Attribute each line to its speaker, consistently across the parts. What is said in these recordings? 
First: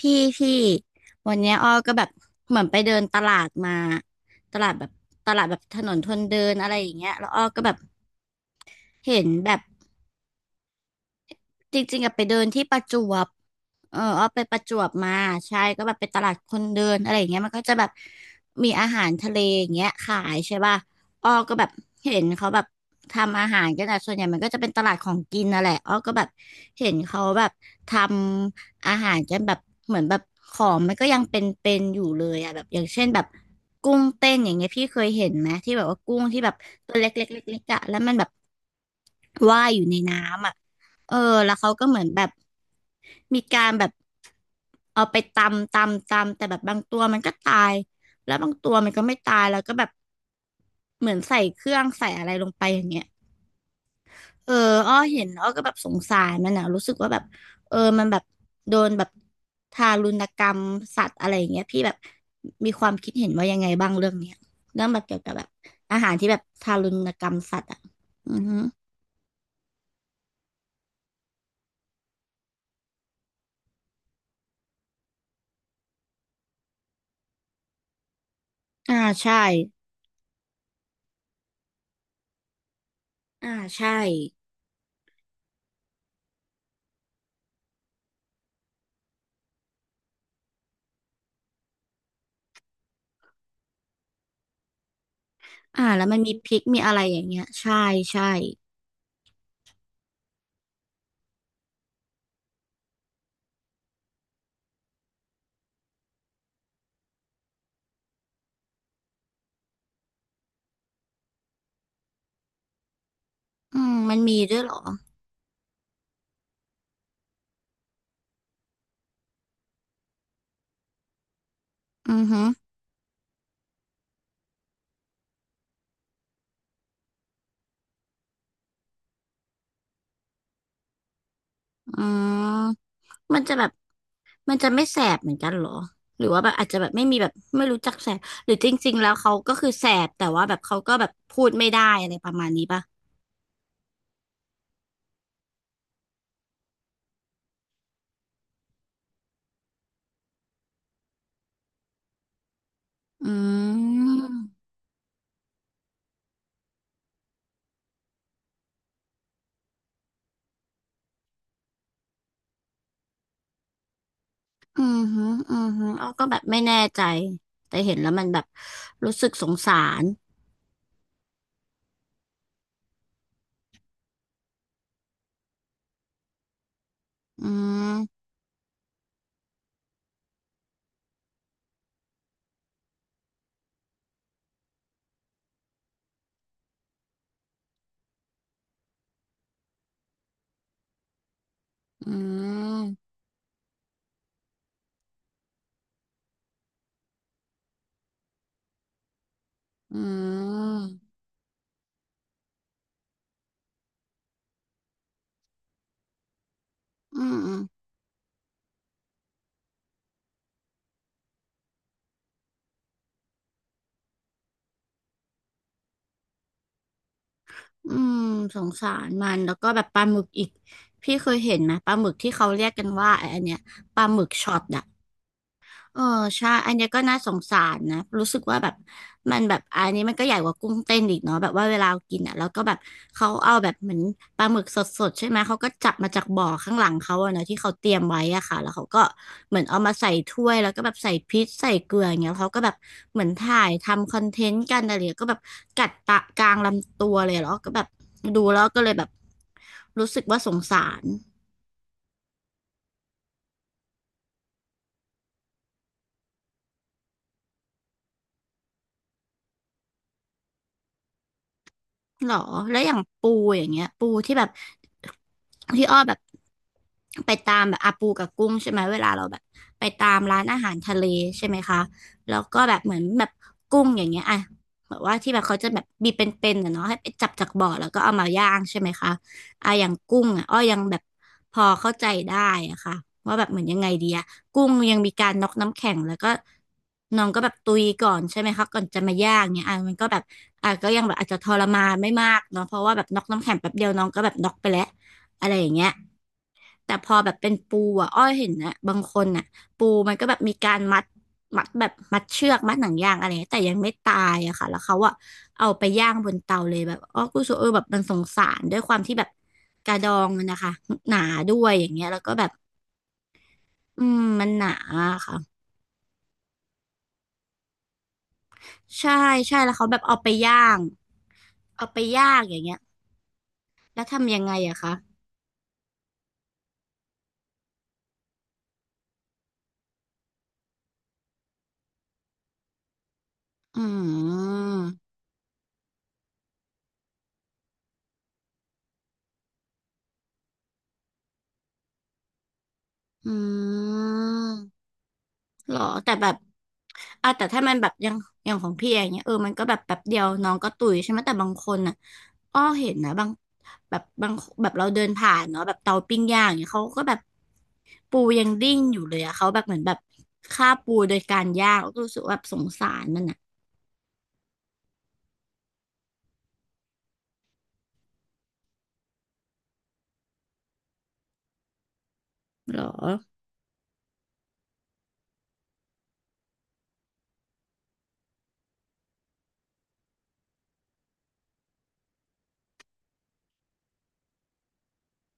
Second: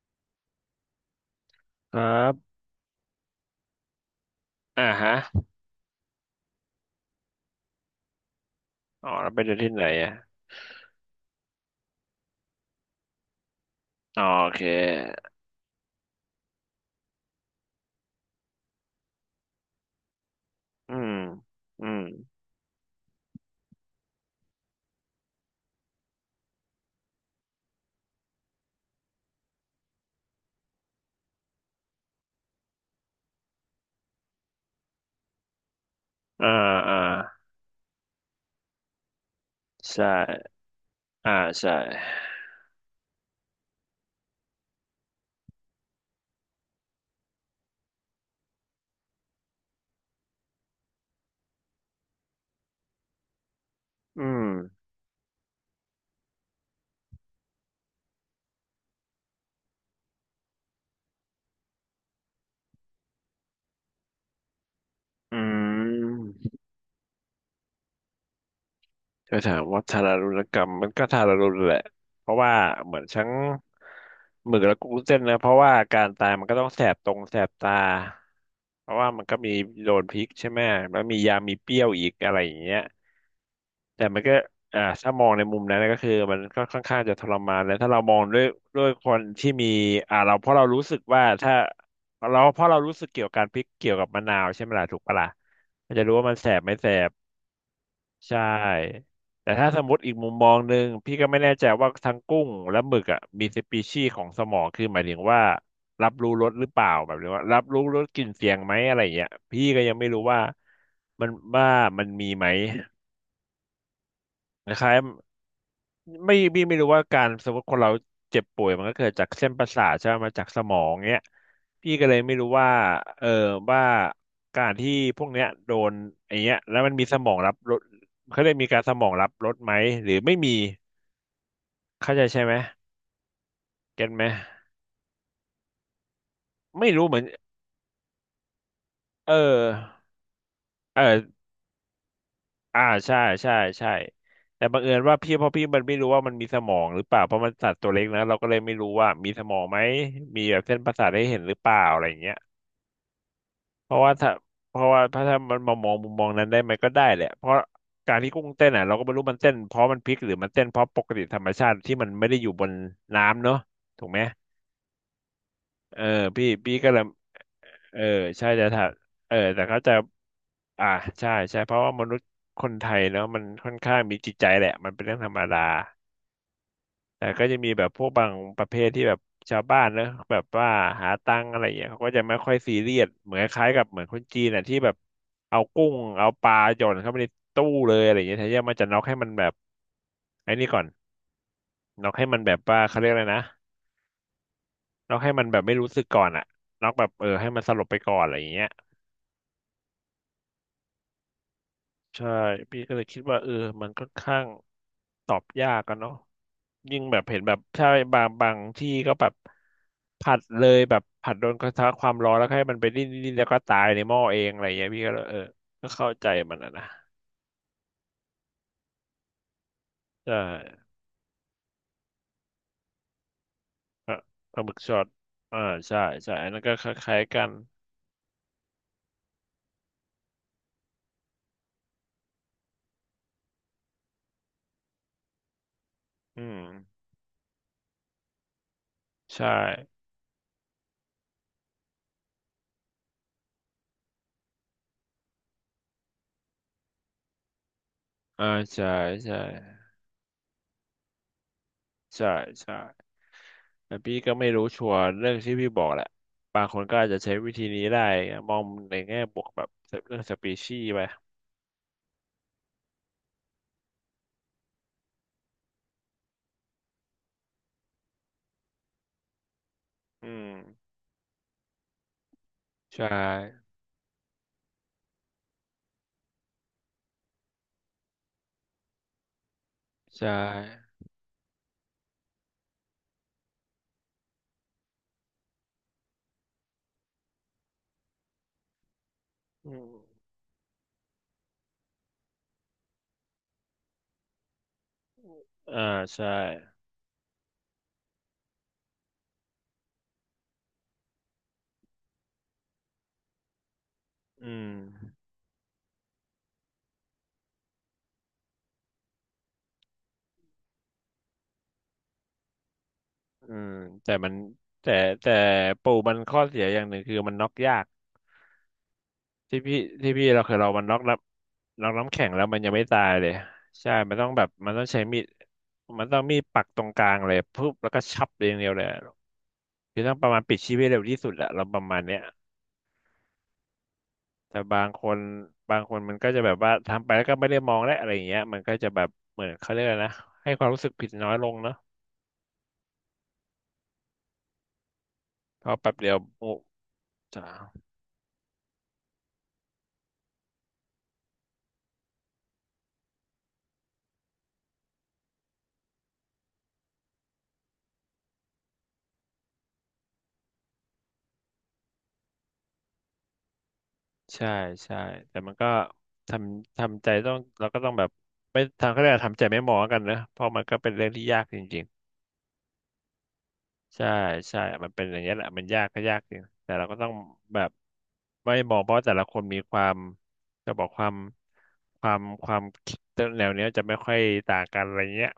Speaker 1: พี่พี่วันเนี้ยอ้อก็
Speaker 2: ค
Speaker 1: แบ
Speaker 2: รั
Speaker 1: บ
Speaker 2: บ
Speaker 1: เหมือนไปเดินตลาดมาตลาด
Speaker 2: อ่า
Speaker 1: แบบ
Speaker 2: ฮะ
Speaker 1: ตลาดแบบถนนคนเดินอะไรอย่างเงี้ยแล้วอ้อก็แบบ
Speaker 2: อ๋อ
Speaker 1: เห็น
Speaker 2: แล้วไป
Speaker 1: แบ
Speaker 2: เจอ
Speaker 1: บ
Speaker 2: ที่ไหนอ่ะ
Speaker 1: จริงๆอะไปเดินที่ประจวบเออ
Speaker 2: อ๋อ
Speaker 1: เอาไป
Speaker 2: โอ
Speaker 1: ป
Speaker 2: เค
Speaker 1: ระจวบมาใช่ก็แบบไปตลาดคนเดินอะไรอย่างเงี้ยมันก็จะแบบมีอาหารทะเลอย่างเงี้ยขายใช่ป่ะ
Speaker 2: อืม
Speaker 1: อ้อก็แบบ
Speaker 2: อืม
Speaker 1: เห็นเขาแบบทำอาหารกันอะส่วนใหญ่มันก็จะเป็นตลาดของกินนั่นแหละอ้อก็แบบเห็นเขาแบบทำอาหารกันแบบเหมือนแบบของมันก็ยังเป็นอยู่เลยอะแบบอย่างเช่นแบบกุ้งเต้นอย่างเงี้ยพี่เคยเห็นไหมที่แบบว่ากุ้งที่
Speaker 2: อ่า
Speaker 1: แบบตั
Speaker 2: อ่า
Speaker 1: วเล็กๆๆๆอะแล้วมันแบบว่ายอยู่ใน
Speaker 2: ใช่
Speaker 1: น้ำอะ เออ
Speaker 2: อ่า
Speaker 1: แล้วเขา
Speaker 2: ใช่
Speaker 1: ก็เหมือนแบบมีการแบบเอาไปตำแต่แบบบางตัวมันก็ตายแล้วบางตัวมันก็ไม่ตายแล้วก็แบบเหมือนใส่เครื่องใส่อะไรลงไปอย่างเงี้ย
Speaker 2: อืม
Speaker 1: เอออ้อเห็นอ้อก็แบบสงสารมันนะรู้สึกว่าแบบเออมันแบบโดนแบบทารุณกรรมสัตว์อะไรอย่างเงี้ยพี่แบบมีความคิดเห็นว่ายังไงบ้างเรื่องเนี้ยเรื่องแบบเกี่ยวกับ
Speaker 2: อื
Speaker 1: แบบอาหารที่
Speaker 2: ม
Speaker 1: แบบทารุณกรรมสัตว์อ่ะอือฮึ
Speaker 2: จะถามว่าทารุณกรรมมันก็ทารุณแหละ เพราะว่าเหมือนทั้งหมึกและกุ้งเส้นนะ เพราะว่าการตายมันก็ต้องแสบตรงแสบตาเพ
Speaker 1: อ่า
Speaker 2: ราะว่ามัน
Speaker 1: ใช่
Speaker 2: ก็มีโดนพริกใช่ไหมแล้วมียามีเปรี้ยวอีกอะไรอย่างเงี้ย
Speaker 1: อ่าใช่
Speaker 2: แต่มันก็ถ้ามองในมุมนั้นนะก็คือมันก็ค่อนข้างจะทรมานแล้วถ้าเรามองด้วยคนที่มีเราเพราะเรารู้สึกว่าถ้าเราเพราะเรารู้สึกเกี่ยวกับการพริกเกี่ยวกับมะนาวใช่ไหมล่ะถูกปะล่ะ
Speaker 1: อ่า
Speaker 2: มันจะ
Speaker 1: แล้ว
Speaker 2: รู้
Speaker 1: มัน
Speaker 2: ว่า
Speaker 1: มี
Speaker 2: มัน
Speaker 1: พ
Speaker 2: แส
Speaker 1: ริ
Speaker 2: บ
Speaker 1: ก
Speaker 2: ไม่
Speaker 1: มี
Speaker 2: แส
Speaker 1: อะไร
Speaker 2: บ
Speaker 1: อย่างเงี้ยใช่ใช่
Speaker 2: ใช่แต่ถ้าสมมติอีกมุมมองหนึ่งพี่ก็ไม่แน่ใจว่าทั้งกุ้งและหมึกอ่ะมีสปีชีส์ของสมองคือหมายถึงว่ารับรู้รสหรือเปล่าแบบนี้ว่ารับรู้รสกลิ่นเสียงไหมอะไรอย่างเงี้ยพี่ก็ยังไม่รู้ว่ามันว่ามันมีไหม
Speaker 1: อืมมันมีด้วย
Speaker 2: ค
Speaker 1: เหรอ
Speaker 2: ล้าย ไม่พี่ไม่รู้ว่าการสมมติคนเราเจ็บป่วยมันก็เกิดจากเส้นประสาทใช่ไหมมาจากสมองเนี้ยพี่ก็เล
Speaker 1: อื
Speaker 2: ย
Speaker 1: อ
Speaker 2: ไม่
Speaker 1: ฮึ
Speaker 2: รู้ว่าเออว่าการที่พวกเนี้ยโดนไอ้เนี้ยแล้วมันมีสมองรับรสเขาเรียกมีการสมองรับรสไหมหรือไม่มี
Speaker 1: อื
Speaker 2: เข้าใจใช่ไหม
Speaker 1: มมันจะแบบ
Speaker 2: เก็ตไหม
Speaker 1: มันจะไม่แสบเหมือนกันเหรอหรือว่าแบบอาจจะแบ
Speaker 2: ไม่
Speaker 1: บไม่
Speaker 2: รู้
Speaker 1: มี
Speaker 2: เหมือน
Speaker 1: แบบไม่รู้จักแสบหรือจริงๆแล้ว
Speaker 2: เอ
Speaker 1: เขาก็คือ
Speaker 2: อ
Speaker 1: แสบแต่ว่าแบบเขาก็
Speaker 2: เอ
Speaker 1: แบบพู
Speaker 2: อ
Speaker 1: ดไม่ได้อะไรประมาณนี้ป่ะ
Speaker 2: อ่าใช่ใช่ใช่แต่บังเอิญว่าพี่เพราะพี่มันไม่รู้ว่ามันมีสมองหรือเปล่าเพราะมันสัตว์ตัวเล็กนะเราก็เลยไม่รู้ว่ามีสมองไหมมีแบบเส้นประสาทให้เห็นหรือเปล่าอะไรอย่างเงี้ย
Speaker 1: อื
Speaker 2: เพราะว่าถ้า
Speaker 1: ม
Speaker 2: เพราะว่าถ้ามันมามองมุมมองนั้นได้ไหมก็ได้แหละเพราะการที่กุ้งเต้นอ่ะเราก็ไม่รู้มันเต้นเพราะมันพลิกหรือมันเต้นเพราะปกติธรรมชาติที่มันไม่ได้อยู่บนน้ำเนอะถูกไหม
Speaker 1: อือฮึอือฮึ
Speaker 2: เออ
Speaker 1: อ้อก็แบบ
Speaker 2: พี่
Speaker 1: ไม่แน่
Speaker 2: พี่ก็เล
Speaker 1: ใจ
Speaker 2: ย
Speaker 1: แต่เห็
Speaker 2: เอ
Speaker 1: น
Speaker 2: อ
Speaker 1: แล้วมันแบบ
Speaker 2: ใช่แต่ถ้า
Speaker 1: รู้สึก
Speaker 2: เออ
Speaker 1: สง
Speaker 2: แต่
Speaker 1: สา
Speaker 2: เขาจะ
Speaker 1: ร
Speaker 2: อ่าใช่ใช่เพราะว่ามนุษย์คนไทยเนอะมันค่อนข้างมีจิตใจแหละมันเป็นเรื่องธรรมดา แต่ก็
Speaker 1: อื
Speaker 2: จะมีแบบพวก
Speaker 1: ม
Speaker 2: บางประเภทที่แบบชาวบ้านเนอะแบบว่าหาตังค์อะไรอย่างเงี้ยเขาก็จะไม่ค่อยซีเรียสเหมือนคล้ายๆกับเหมือนคนจีนอ่ะที่แบบเอากุ้งเอาปลาหย่อนเข้าไปในตู้เลยอะไรอย่างเงี้ยแทนที่มันจะน็อกให้มันแบบไอ้นี่ก่อน
Speaker 1: อื
Speaker 2: น็อกให้มันแบบว่าเขาเรีย
Speaker 1: ม
Speaker 2: กอะไรนะน็อกให้มันแบบไม่รู้สึกก่อนอ่ะน็อกแบบเออให้มันสลบไปก่อนอะไรอย่างเงี้ย
Speaker 1: อืม
Speaker 2: ใช่พี่ก็เลยคิดว่าเออมันค่อนข้างตอบยากกันเนาะยิ่งแบบ
Speaker 1: อื
Speaker 2: เห็นแบบ
Speaker 1: ม
Speaker 2: ใช่บางที่ก็แบบผัดเลยแบบผัดโดนกระทะความร้อนแล้วให้มันไปดิ้นแล้วก็ตายในหม้อเองอะไรอย่างเงี้ยพี่ก็เลยเออก็เข้าใจมันอะนะ
Speaker 1: อืมสงสารมันแล้วก็แบบปลาหมึก
Speaker 2: ใช่
Speaker 1: อีกพี่เคยเห็นไหมปลาหมึกที่เขาเรียกกันว่าไอ้อันเนี้ยปลา
Speaker 2: ป
Speaker 1: ห
Speaker 2: ลา
Speaker 1: มึกช็อ
Speaker 2: ป
Speaker 1: ต
Speaker 2: ลาหมึก
Speaker 1: อะ
Speaker 2: ช็อตอ่าใช่
Speaker 1: เออ
Speaker 2: ใช่อัน
Speaker 1: ใช่
Speaker 2: นั้น
Speaker 1: อั
Speaker 2: ก็
Speaker 1: น
Speaker 2: ค
Speaker 1: เนี้ยก็น่า
Speaker 2: ล้าย
Speaker 1: ส
Speaker 2: ๆ
Speaker 1: ง
Speaker 2: กัน
Speaker 1: สารนะรู้สึกว่าแบบมันแบบอันนี้มันก็ใหญ่กว่ากุ้งเต้นอีกเนาะแบบว่าเวลากินอ่ะแล้วก็แบบเขาเอาแบบเหมือนปลาหมึกสดๆใช่ไหมเขาก็จับมาจาก
Speaker 2: อื
Speaker 1: บ่อ
Speaker 2: ม
Speaker 1: ข้างหลังเขาอะเนาะที่เขาเตรียมไว้อะค่ะแล้วเขาก็
Speaker 2: ใช่
Speaker 1: เหมือนเอามาใส่ถ้วยแล้วก็แบบใส่พริกใส่เกลืออย่างเงี้ยเขาก็แบบเหมือนถ่ายทำคอนเทนต์กันอะไรอย่างเงี้ยก็แบบกัดตะกลางลำตัวเลยแล้วก็แบบดู
Speaker 2: อ่า
Speaker 1: แล้วก็
Speaker 2: ใช่
Speaker 1: เลยแบบ
Speaker 2: ใช่
Speaker 1: รู้สึกว่าสงสาร
Speaker 2: ใช่ใช่ แต่พี่ก็ไม่รู้ชัวร์เรื่องที่พี่บอกแหละบางคนก็อาจจะใช้วิธีนี้ได้มองในแง่บวกแบบเรื่องสปีชีส์ไป
Speaker 1: หรอแล้วอย่างปูอย่างเงี้ยปูที่แบบที่อ้อแบบไปตามแบบอาปูกับกุ้งใช่ไหมเวลาเราแบบไปตาม
Speaker 2: อื
Speaker 1: ร้าน
Speaker 2: ม
Speaker 1: อาหารทะเลใช่ไหมคะแล้วก็แบบเหมื
Speaker 2: ใช
Speaker 1: อนแบบ
Speaker 2: ่
Speaker 1: กุ้งอย่างเงี้ยอ่ะแบบว่าที่แบบเขาจะแบบบีเป็นๆนะเนาะให้ไปจับจากบ่อแล้วก็เอามาย่างใช่ไหมคะ อ่ะอย่างกุ้ง
Speaker 2: ใช่
Speaker 1: อ่ะอ้อยังแบบพอเข้าใจได้อะค่ะว่าแบบเหมือนยังไงดีอะกุ้งยังมีการน็อกน้ำแข็งแล้วก็น้องก็แบบตุยก่อนใช่ไหมคะก่อนจะมาย่างเนี่ย
Speaker 2: อื
Speaker 1: อ่ะมั
Speaker 2: ม
Speaker 1: นก็แบบอ่ะก็ยังแบบอาจจะทรมานไม่มากเนาะเพราะว่าแบบน็อกน้ำแข็งแป๊บเดียวน้องก็แบบน็อกไปแล้วอะไรอย่าง
Speaker 2: อ่า
Speaker 1: เงี้ย
Speaker 2: ใช่
Speaker 1: แต่พอแบบเป็นปูอ่ะอ้อยเห็นนะบางคนอ่ะปูมันก็แบบมีการมัดมัดแบบมัดเชือกมัดหนังยางอะไรเงี้ยแต่ยังไม่ตาย
Speaker 2: อื
Speaker 1: อะค่ะ
Speaker 2: ม
Speaker 1: แล้วเขาอ่ะเอาไปย่างบนเตาเลยแบบอ้อกูรู้สึกเออแบบมันสงสารด้วยความที่แบบกระดองมันนะคะหนาด้วยอย่างเงี้ยแล้วก็แบบ
Speaker 2: อืม
Speaker 1: อื
Speaker 2: แต่
Speaker 1: ม
Speaker 2: มัน
Speaker 1: มันหนา
Speaker 2: แต่
Speaker 1: อะ
Speaker 2: แต่
Speaker 1: ค่ะ
Speaker 2: ปูมันข้อเสียอย่างหนึ่งคือมันน็อกยาก
Speaker 1: ใช่ใช่
Speaker 2: ที่
Speaker 1: แล้ว
Speaker 2: พี่
Speaker 1: เขาแบบ
Speaker 2: ที่
Speaker 1: เอาไป
Speaker 2: พี่เราเค
Speaker 1: ย่า
Speaker 2: ยเรา
Speaker 1: ง
Speaker 2: มันน็อกน้ำแข็งแล้ว
Speaker 1: อ
Speaker 2: มั
Speaker 1: ย่า
Speaker 2: น
Speaker 1: ง
Speaker 2: ยั
Speaker 1: เงี้
Speaker 2: ง
Speaker 1: ย
Speaker 2: ไม่ตายเลย ใช่
Speaker 1: แล้ว
Speaker 2: มันต้อง
Speaker 1: ทำยั
Speaker 2: แบ
Speaker 1: ง
Speaker 2: บ
Speaker 1: ไง
Speaker 2: มัน
Speaker 1: อะ
Speaker 2: ต้อง
Speaker 1: คะ
Speaker 2: ใช้มีดมันต้องมีดปักตรงกลางเลยปุ๊บแล้วก็ชับเรียางเดียวเลย คือต้องประมาณปิดชีพให้เร็วที่สุดแหละเราประมาณเนี้ย
Speaker 1: อื
Speaker 2: แต่
Speaker 1: ม
Speaker 2: บางคนมันก็จะแบบว่าทำไปแล้วก็ไม่ได้มองและอะไรอย่างเงี้ยมันก็จะแบบเหมือนเขาเรียกอะไรนะให้ความรู้สึกผิดน้อยลงเนาะ
Speaker 1: อืม
Speaker 2: เพ
Speaker 1: หร
Speaker 2: ราะ
Speaker 1: อ
Speaker 2: แป๊บเดี
Speaker 1: แต่
Speaker 2: ยว
Speaker 1: แบบ
Speaker 2: โอ้
Speaker 1: อ่ะแต่
Speaker 2: จ้า
Speaker 1: ถ้ามันแบบอย่างอย่างของพี่อย่างเงี้ยเออมันก็แบบแป๊บเดียวน้องก็ตุยใช่ไหมแต่บางคนน่ะอ้อเห็นนะบางแบบบางแบบเราเดินผ่านเนาะแบบเตาปิ้งย่างอย่างเงี้ยเขาก็แบบปูยังดิ้นอยู่เลยอะเขาแบบเหมือนแบบฆ่าปูโดยการย่างก็รู้สึกว่าแบบสงสารมันอะ
Speaker 2: ใช่ใช่แต่มันก็ททำใจต้องเราก็ต้องแบบไม่ทางเขาเรียกอะไรทำใจไม่มองแล้วกันนะเพราะมันก็เป็นเรื่องที่ยากจริงๆ
Speaker 1: หรอ
Speaker 2: ใช่ใช่มันเป็นอย่างเี้ยแหละมันยากก็ยากจริงแต่เราก็ต้องแบบไม่มองเพราะแต่ละคนมีความจะบอกความความคิดแนวเนี้ยจะไม่ค่อยต่างกันอะไรเงี้ย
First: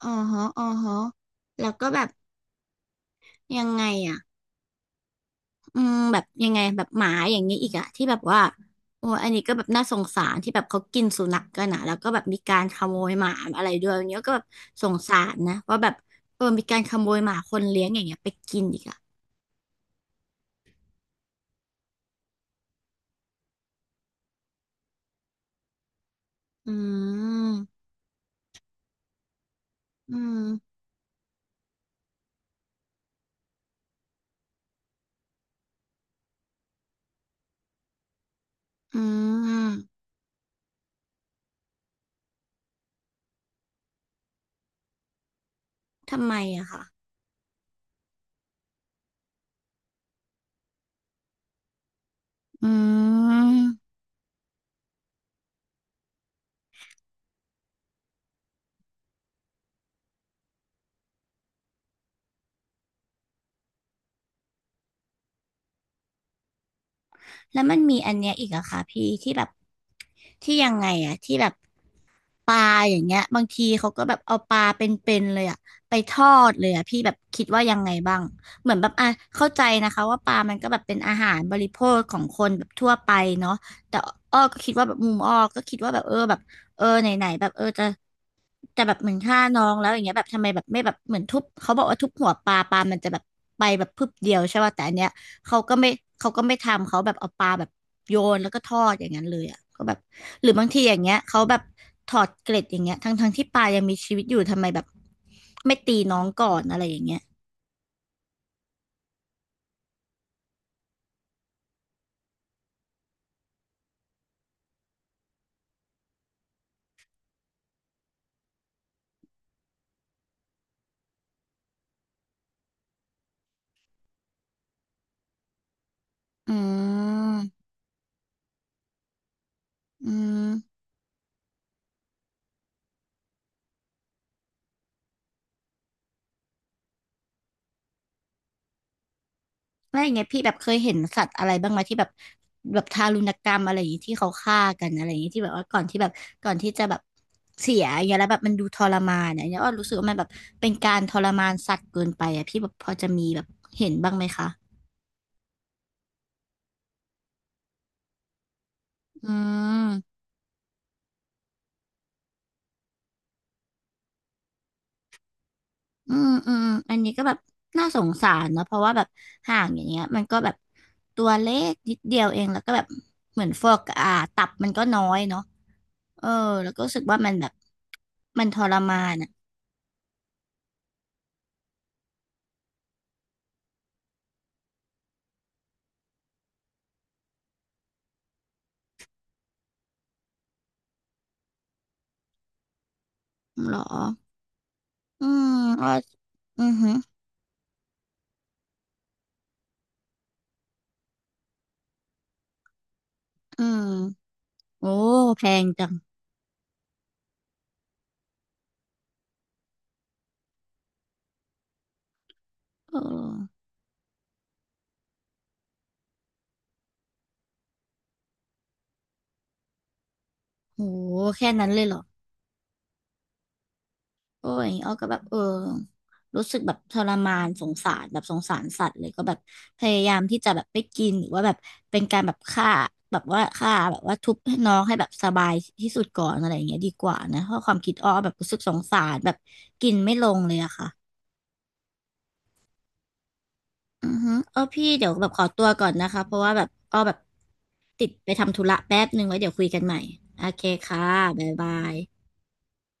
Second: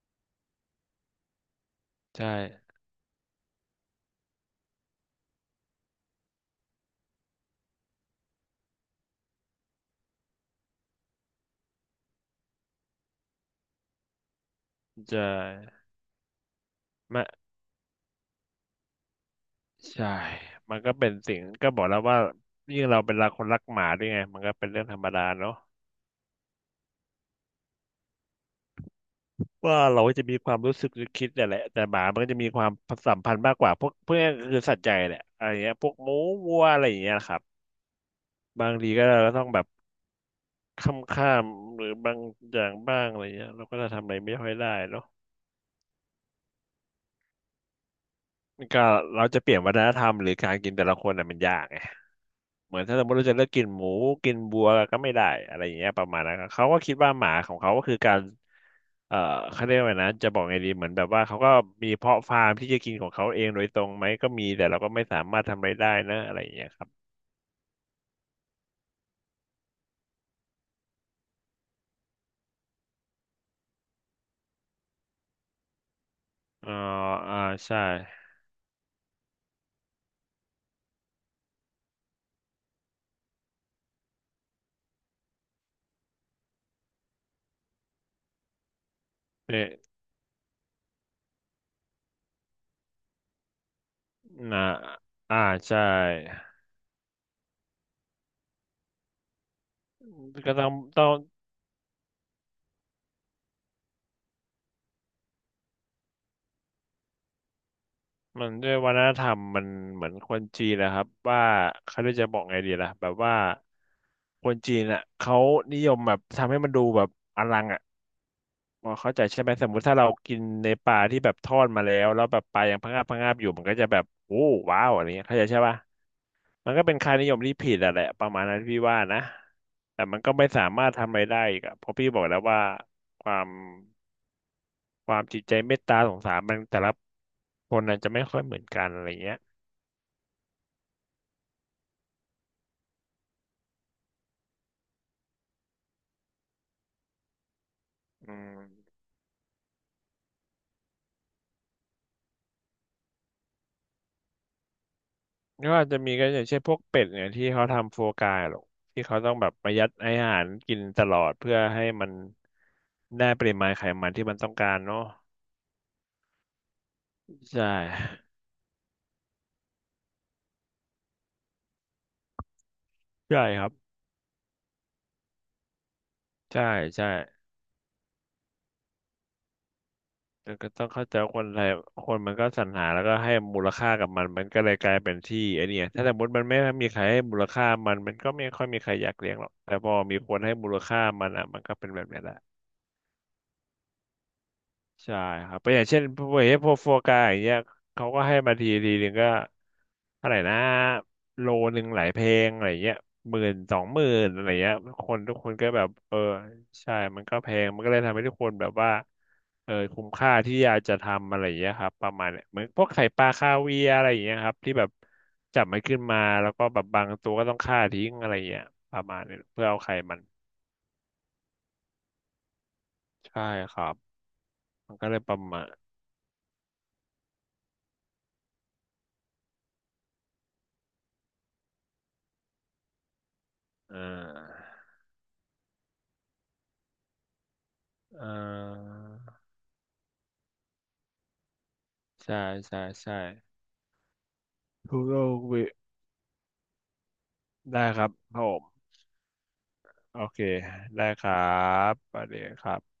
Speaker 1: อ๋อฮะแล้วก็แบบ
Speaker 2: ใช่
Speaker 1: ยังไงอะ อืมแบบยังไงแบบหมาอย่างนี้อีกอะที่แบบว่าโอ้อันนี้ก็แบบน่าสงสารที่แบบเขากินสุนัขกันอะแล้วก็แบบมีการขโมยหมาอะไรด้วยอย่างเงี้ยก็แบบสงสา
Speaker 2: จะ
Speaker 1: รนะว่าแบบเออมีการขโมย
Speaker 2: ไม่
Speaker 1: หมาคนเลี้ยงอย่างเงี้ยไปกินอีกอะ
Speaker 2: ใช่มันก็เป็นสิ่งก็บอกแล้วว่ายิ่งเราเป็นรักคนรักหมาด้วยไงมันก็เป็นเรื่องธรรมดาเนาะ
Speaker 1: อืม
Speaker 2: ว่าเรา
Speaker 1: อื
Speaker 2: จะมี
Speaker 1: ม
Speaker 2: ความรู้สึกหรือคิดเนี่ยแหละแต่หมามันก็จะมีความสัมพันธ์มากกว่าพวกเพื่อนคือสัตว์ใหญ่แหละอะไรเงี้ยพวกหมูวัวอะไรอย่างเงี้ยนะครับบางที
Speaker 1: อื
Speaker 2: ก็เราก็ต้องแบบ
Speaker 1: ม
Speaker 2: ค่ำค่ำหรือบางอย่างบ้างอะไรเงี้ยเราก็จะทำอะไรไม่ค่อยได้เนาะ
Speaker 1: ทำไมอะคะ
Speaker 2: ก็เราจะเปลี่ยนวัฒนธรรมหรือการกินแต่ละคนน่ะมันยากไงเหมือนถ้าสม
Speaker 1: อื
Speaker 2: มติเราจะเลิกกิน
Speaker 1: ม
Speaker 2: หมูกินบัวก็ไม่ได้อะไรอย่างเงี้ยประมาณนั้นครับเขาก็คิดว่าหมาของเขาก็คือการเอ่อเขาเรียกว่าไงนะจะบอกไงดีเหมือนแบบว่าเขาก็มีเพาะฟาร์มที่จะกินของเขาเองโดยตรงไหมก็มีแต่เราก็ไม่สามารถทำอะไรได้นะอะไรอย่างเงี้ยครับ
Speaker 1: แล้วมันมีอันเนี้ยอีกอะค่ะพี่ที่แบบที่ยังไงอะที่แบบปลาอย่างเงี้ยบางทีเขาก็แบบเอาปลาเป็นๆเลยอะไปทอดเล
Speaker 2: อ๋
Speaker 1: ย
Speaker 2: อ
Speaker 1: อะพี่แบบ
Speaker 2: อ่า
Speaker 1: คิดว่ายั
Speaker 2: ใช่
Speaker 1: งไงบ้างเหมือนแบบอ่ะเข้าใจนะคะว่าปลามันก็แบบเป็นอาหารบริโภคของคนแบบทั่วไปเนาะแต่อ้อก็คิดว่าแบบมุมอ้อก็คิดว่าแบบเออแบบเออไหนๆแบบเออจะ แต่แบบเหมือนฆ่าน้
Speaker 2: เนี่ย
Speaker 1: องแล้วอย่างเงี้ยแบบทำไมแบบไม่แบบเหมือนทุบเขาบอกว่าทุบหัวปลาปลามันจะแบบไปแบบพึบเดียวใช่
Speaker 2: นะ
Speaker 1: ป่ะแต่อันเนี้ย
Speaker 2: อ่า
Speaker 1: เขาก็
Speaker 2: ใช่
Speaker 1: ไม่เขาก็ไม่ทำเขาแบบเอาปลาแบบโยนแล้วก็ทอดอย่างนั้นเลยอ่ะก็แบบหรือ
Speaker 2: ก็
Speaker 1: บา
Speaker 2: ต้อ
Speaker 1: ง
Speaker 2: ง
Speaker 1: ทีอย่าง
Speaker 2: ต้อง
Speaker 1: เงี้ยเขาแบบถอดเกล็ดอย่างเงี้ยทั้งที่ปลายังมีชีวิตอยู่ทำไมแบบไม่ตีน้องก่อนอะไรอย่างเงี้ย
Speaker 2: มันด้วยวัฒนธรรมมันเหมือนคนจีนนะครับว่าเขาเรียกจะบอกไงดีล่ะแบบว่าคนจีนอ่ะเขานิยมแบบทำให้มันดูแบบอลังอ่ะพอเข้าใจใช่ไหมสมมุติถ้าเรากินในปลาที่แบบทอดมาแล้วแล้วแบบปลายังพะงาบพะงาบอยู่มันก็จะแบบโอ้ว้าวอะไรเงี้ยเข้าใจใช่ปะ
Speaker 1: อื
Speaker 2: มันก็เป็นค่านิยมที่
Speaker 1: ม
Speaker 2: ผิดอะแหละประมาณนั้นพี่ว่านะแต่
Speaker 1: อื
Speaker 2: มันก็ไม่
Speaker 1: ม
Speaker 2: สามารถทำอะไรได้อีกอะเพราะพี่บอกแล้วว่าความความจิตใจเมตตาสงสารมันแต่ละคนน่ะจะไม่ค่อยเหมือนกันอะไรเงี้ย
Speaker 1: แล้วอย่างเงี้ยพี่แบบเคยเห็นสัตว์อะไรบ้างไหมที่แบบแบบทารุณกรรมอะไรอย่างงี้ที่เขาฆ่ากันอะไรอย่างงี้ที่แบบว่าก่อนที่แบบก่อนที่จะแบบเสียอย่างเงี้ยแล้ว
Speaker 2: อื
Speaker 1: แบบมัน
Speaker 2: ม
Speaker 1: ดูทรมานเนี่ยเนี่ยอ้อรู้สึกว่ามันแบบเป็นการทรมานสัตว์เกินไปอ่ะพี่แบบพอจะมีแบบเห็นบ้างไหมคะ
Speaker 2: ก็อาจจะมีก็อย่างเช่นพวกเป็ดเนี่ยที่เขาทำโฟกาหรอกที่เขา
Speaker 1: อื
Speaker 2: ต้องแบบประหยั
Speaker 1: ม
Speaker 2: ดอาหารกินตลอดเพื่อให้มันได้ปริมาณไขมันที่มันต้องการเนาะ
Speaker 1: อืมอืมอันนี้ก็แบบ
Speaker 2: ใช่
Speaker 1: น่าสงสารเนอะเพราะว่าแบบห่างอย่างเงี้ยมันก็แบบตัวเล็กนิดเดียวเองแล้วก็แบบเห
Speaker 2: ใช่
Speaker 1: มือน
Speaker 2: ค
Speaker 1: ฟ
Speaker 2: รับ
Speaker 1: อกอ่าตับมันก็น้อยเนาะเออ
Speaker 2: ใช่
Speaker 1: แล้วก็รู้สึก
Speaker 2: ใช่
Speaker 1: ว่ามันแบบมันทรมาน
Speaker 2: แต่ก็ต้องเข้าใจว่าคนไทยคนมันก็สรรหาแล้วก็ให้มูลค่ากับมันมันก็เลยกลายเป็นที่ไอเนี่ยถ้าสมมติมันไม่มีใครให้มูลค่ามันมันก็ไม่ค่อยมีใครอยากเลี้ยงหรอกแต่พอมีคนให้มูลค่ามันอ่ะมันก็เป็นแบบเนี้ยแหละ
Speaker 1: เหรอ
Speaker 2: ใช่
Speaker 1: อืม
Speaker 2: ครับเพราะอย่า
Speaker 1: อ้
Speaker 2: ง
Speaker 1: อ
Speaker 2: เช่นพวกเฮ
Speaker 1: อื
Speaker 2: พ
Speaker 1: อ
Speaker 2: วก
Speaker 1: หื
Speaker 2: โฟ
Speaker 1: อ
Speaker 2: กาอย่างเงี้ยเขาก็ให้มาทีทีหนึ่งก็เท่าไหร่นะโลหนึ่งหลายเพลงอะไรเงี้ยหมื่น
Speaker 1: อื
Speaker 2: สอ
Speaker 1: ม
Speaker 2: งหมื่นอะไรเงี้ย
Speaker 1: โอ้
Speaker 2: คนทุก
Speaker 1: แพ
Speaker 2: คน
Speaker 1: ง
Speaker 2: ก็แบ
Speaker 1: จั
Speaker 2: บ
Speaker 1: ง
Speaker 2: เออใช่มันก็แพงมันก็เลยทำให้ทุกคนแบบว่าเออคุ้มค่าที่อยากจะทำอะไรเงี้ยครับประมาณเนียเหมือนพวก
Speaker 1: เอ
Speaker 2: ไข่ปลาคา
Speaker 1: อ
Speaker 2: เวียร์อะไรเงี้ยครับที่แบบจับมันขึ้นมาแล้วก็แบบบางตัวก็ต้องฆ่าทิ้งอะไรเงี้ยประมาณเนี้ยเพื่อเอาไข่มัน
Speaker 1: โหแค่นั้นเลยเหรอ
Speaker 2: ใช่ครับ
Speaker 1: โอ้ยอ้อ
Speaker 2: มัน
Speaker 1: ก็
Speaker 2: ก็
Speaker 1: แบ
Speaker 2: เล
Speaker 1: บ
Speaker 2: ยป
Speaker 1: เออ
Speaker 2: ระมาณ
Speaker 1: รู้สึกแบบทรมานสงสารแบบสงสารสัตว์เลยก็แบบพยายามที่จะแบบไปกินหรือว่าแบบเป็นการแบบฆ่าแบบว่าฆ่าแบ
Speaker 2: อ่
Speaker 1: บว่าทุบให้
Speaker 2: า
Speaker 1: น้องให้แบบสบายที่สุดก่อนอะไรอย่างเงี้ยดีกว่านะเพราะความคิดอ้อ
Speaker 2: เอ่
Speaker 1: แบบรู้สึกสงสารแบบ
Speaker 2: อ
Speaker 1: กินไม่ลงเลยอะค่ะ
Speaker 2: ใช่ใช่ใช่
Speaker 1: อือฮึเออพี่
Speaker 2: ทุก
Speaker 1: เดี๋ยว
Speaker 2: โล
Speaker 1: แบบข
Speaker 2: ก
Speaker 1: อตั
Speaker 2: วิ
Speaker 1: วก่อนนะคะ เพราะว่าแบบอ้อแบบ
Speaker 2: ได้ค
Speaker 1: ติ
Speaker 2: รั
Speaker 1: ด
Speaker 2: บ
Speaker 1: ไป
Speaker 2: ครับผ
Speaker 1: ทำธุระ
Speaker 2: ม
Speaker 1: แป๊บนึงไว้เดี๋ยวคุยกันใหม่
Speaker 2: โอเค
Speaker 1: โอเคค่ะ
Speaker 2: ได้ครั
Speaker 1: บ๊ายบา
Speaker 2: บป
Speaker 1: ย
Speaker 2: ระเดี๋ยวครับ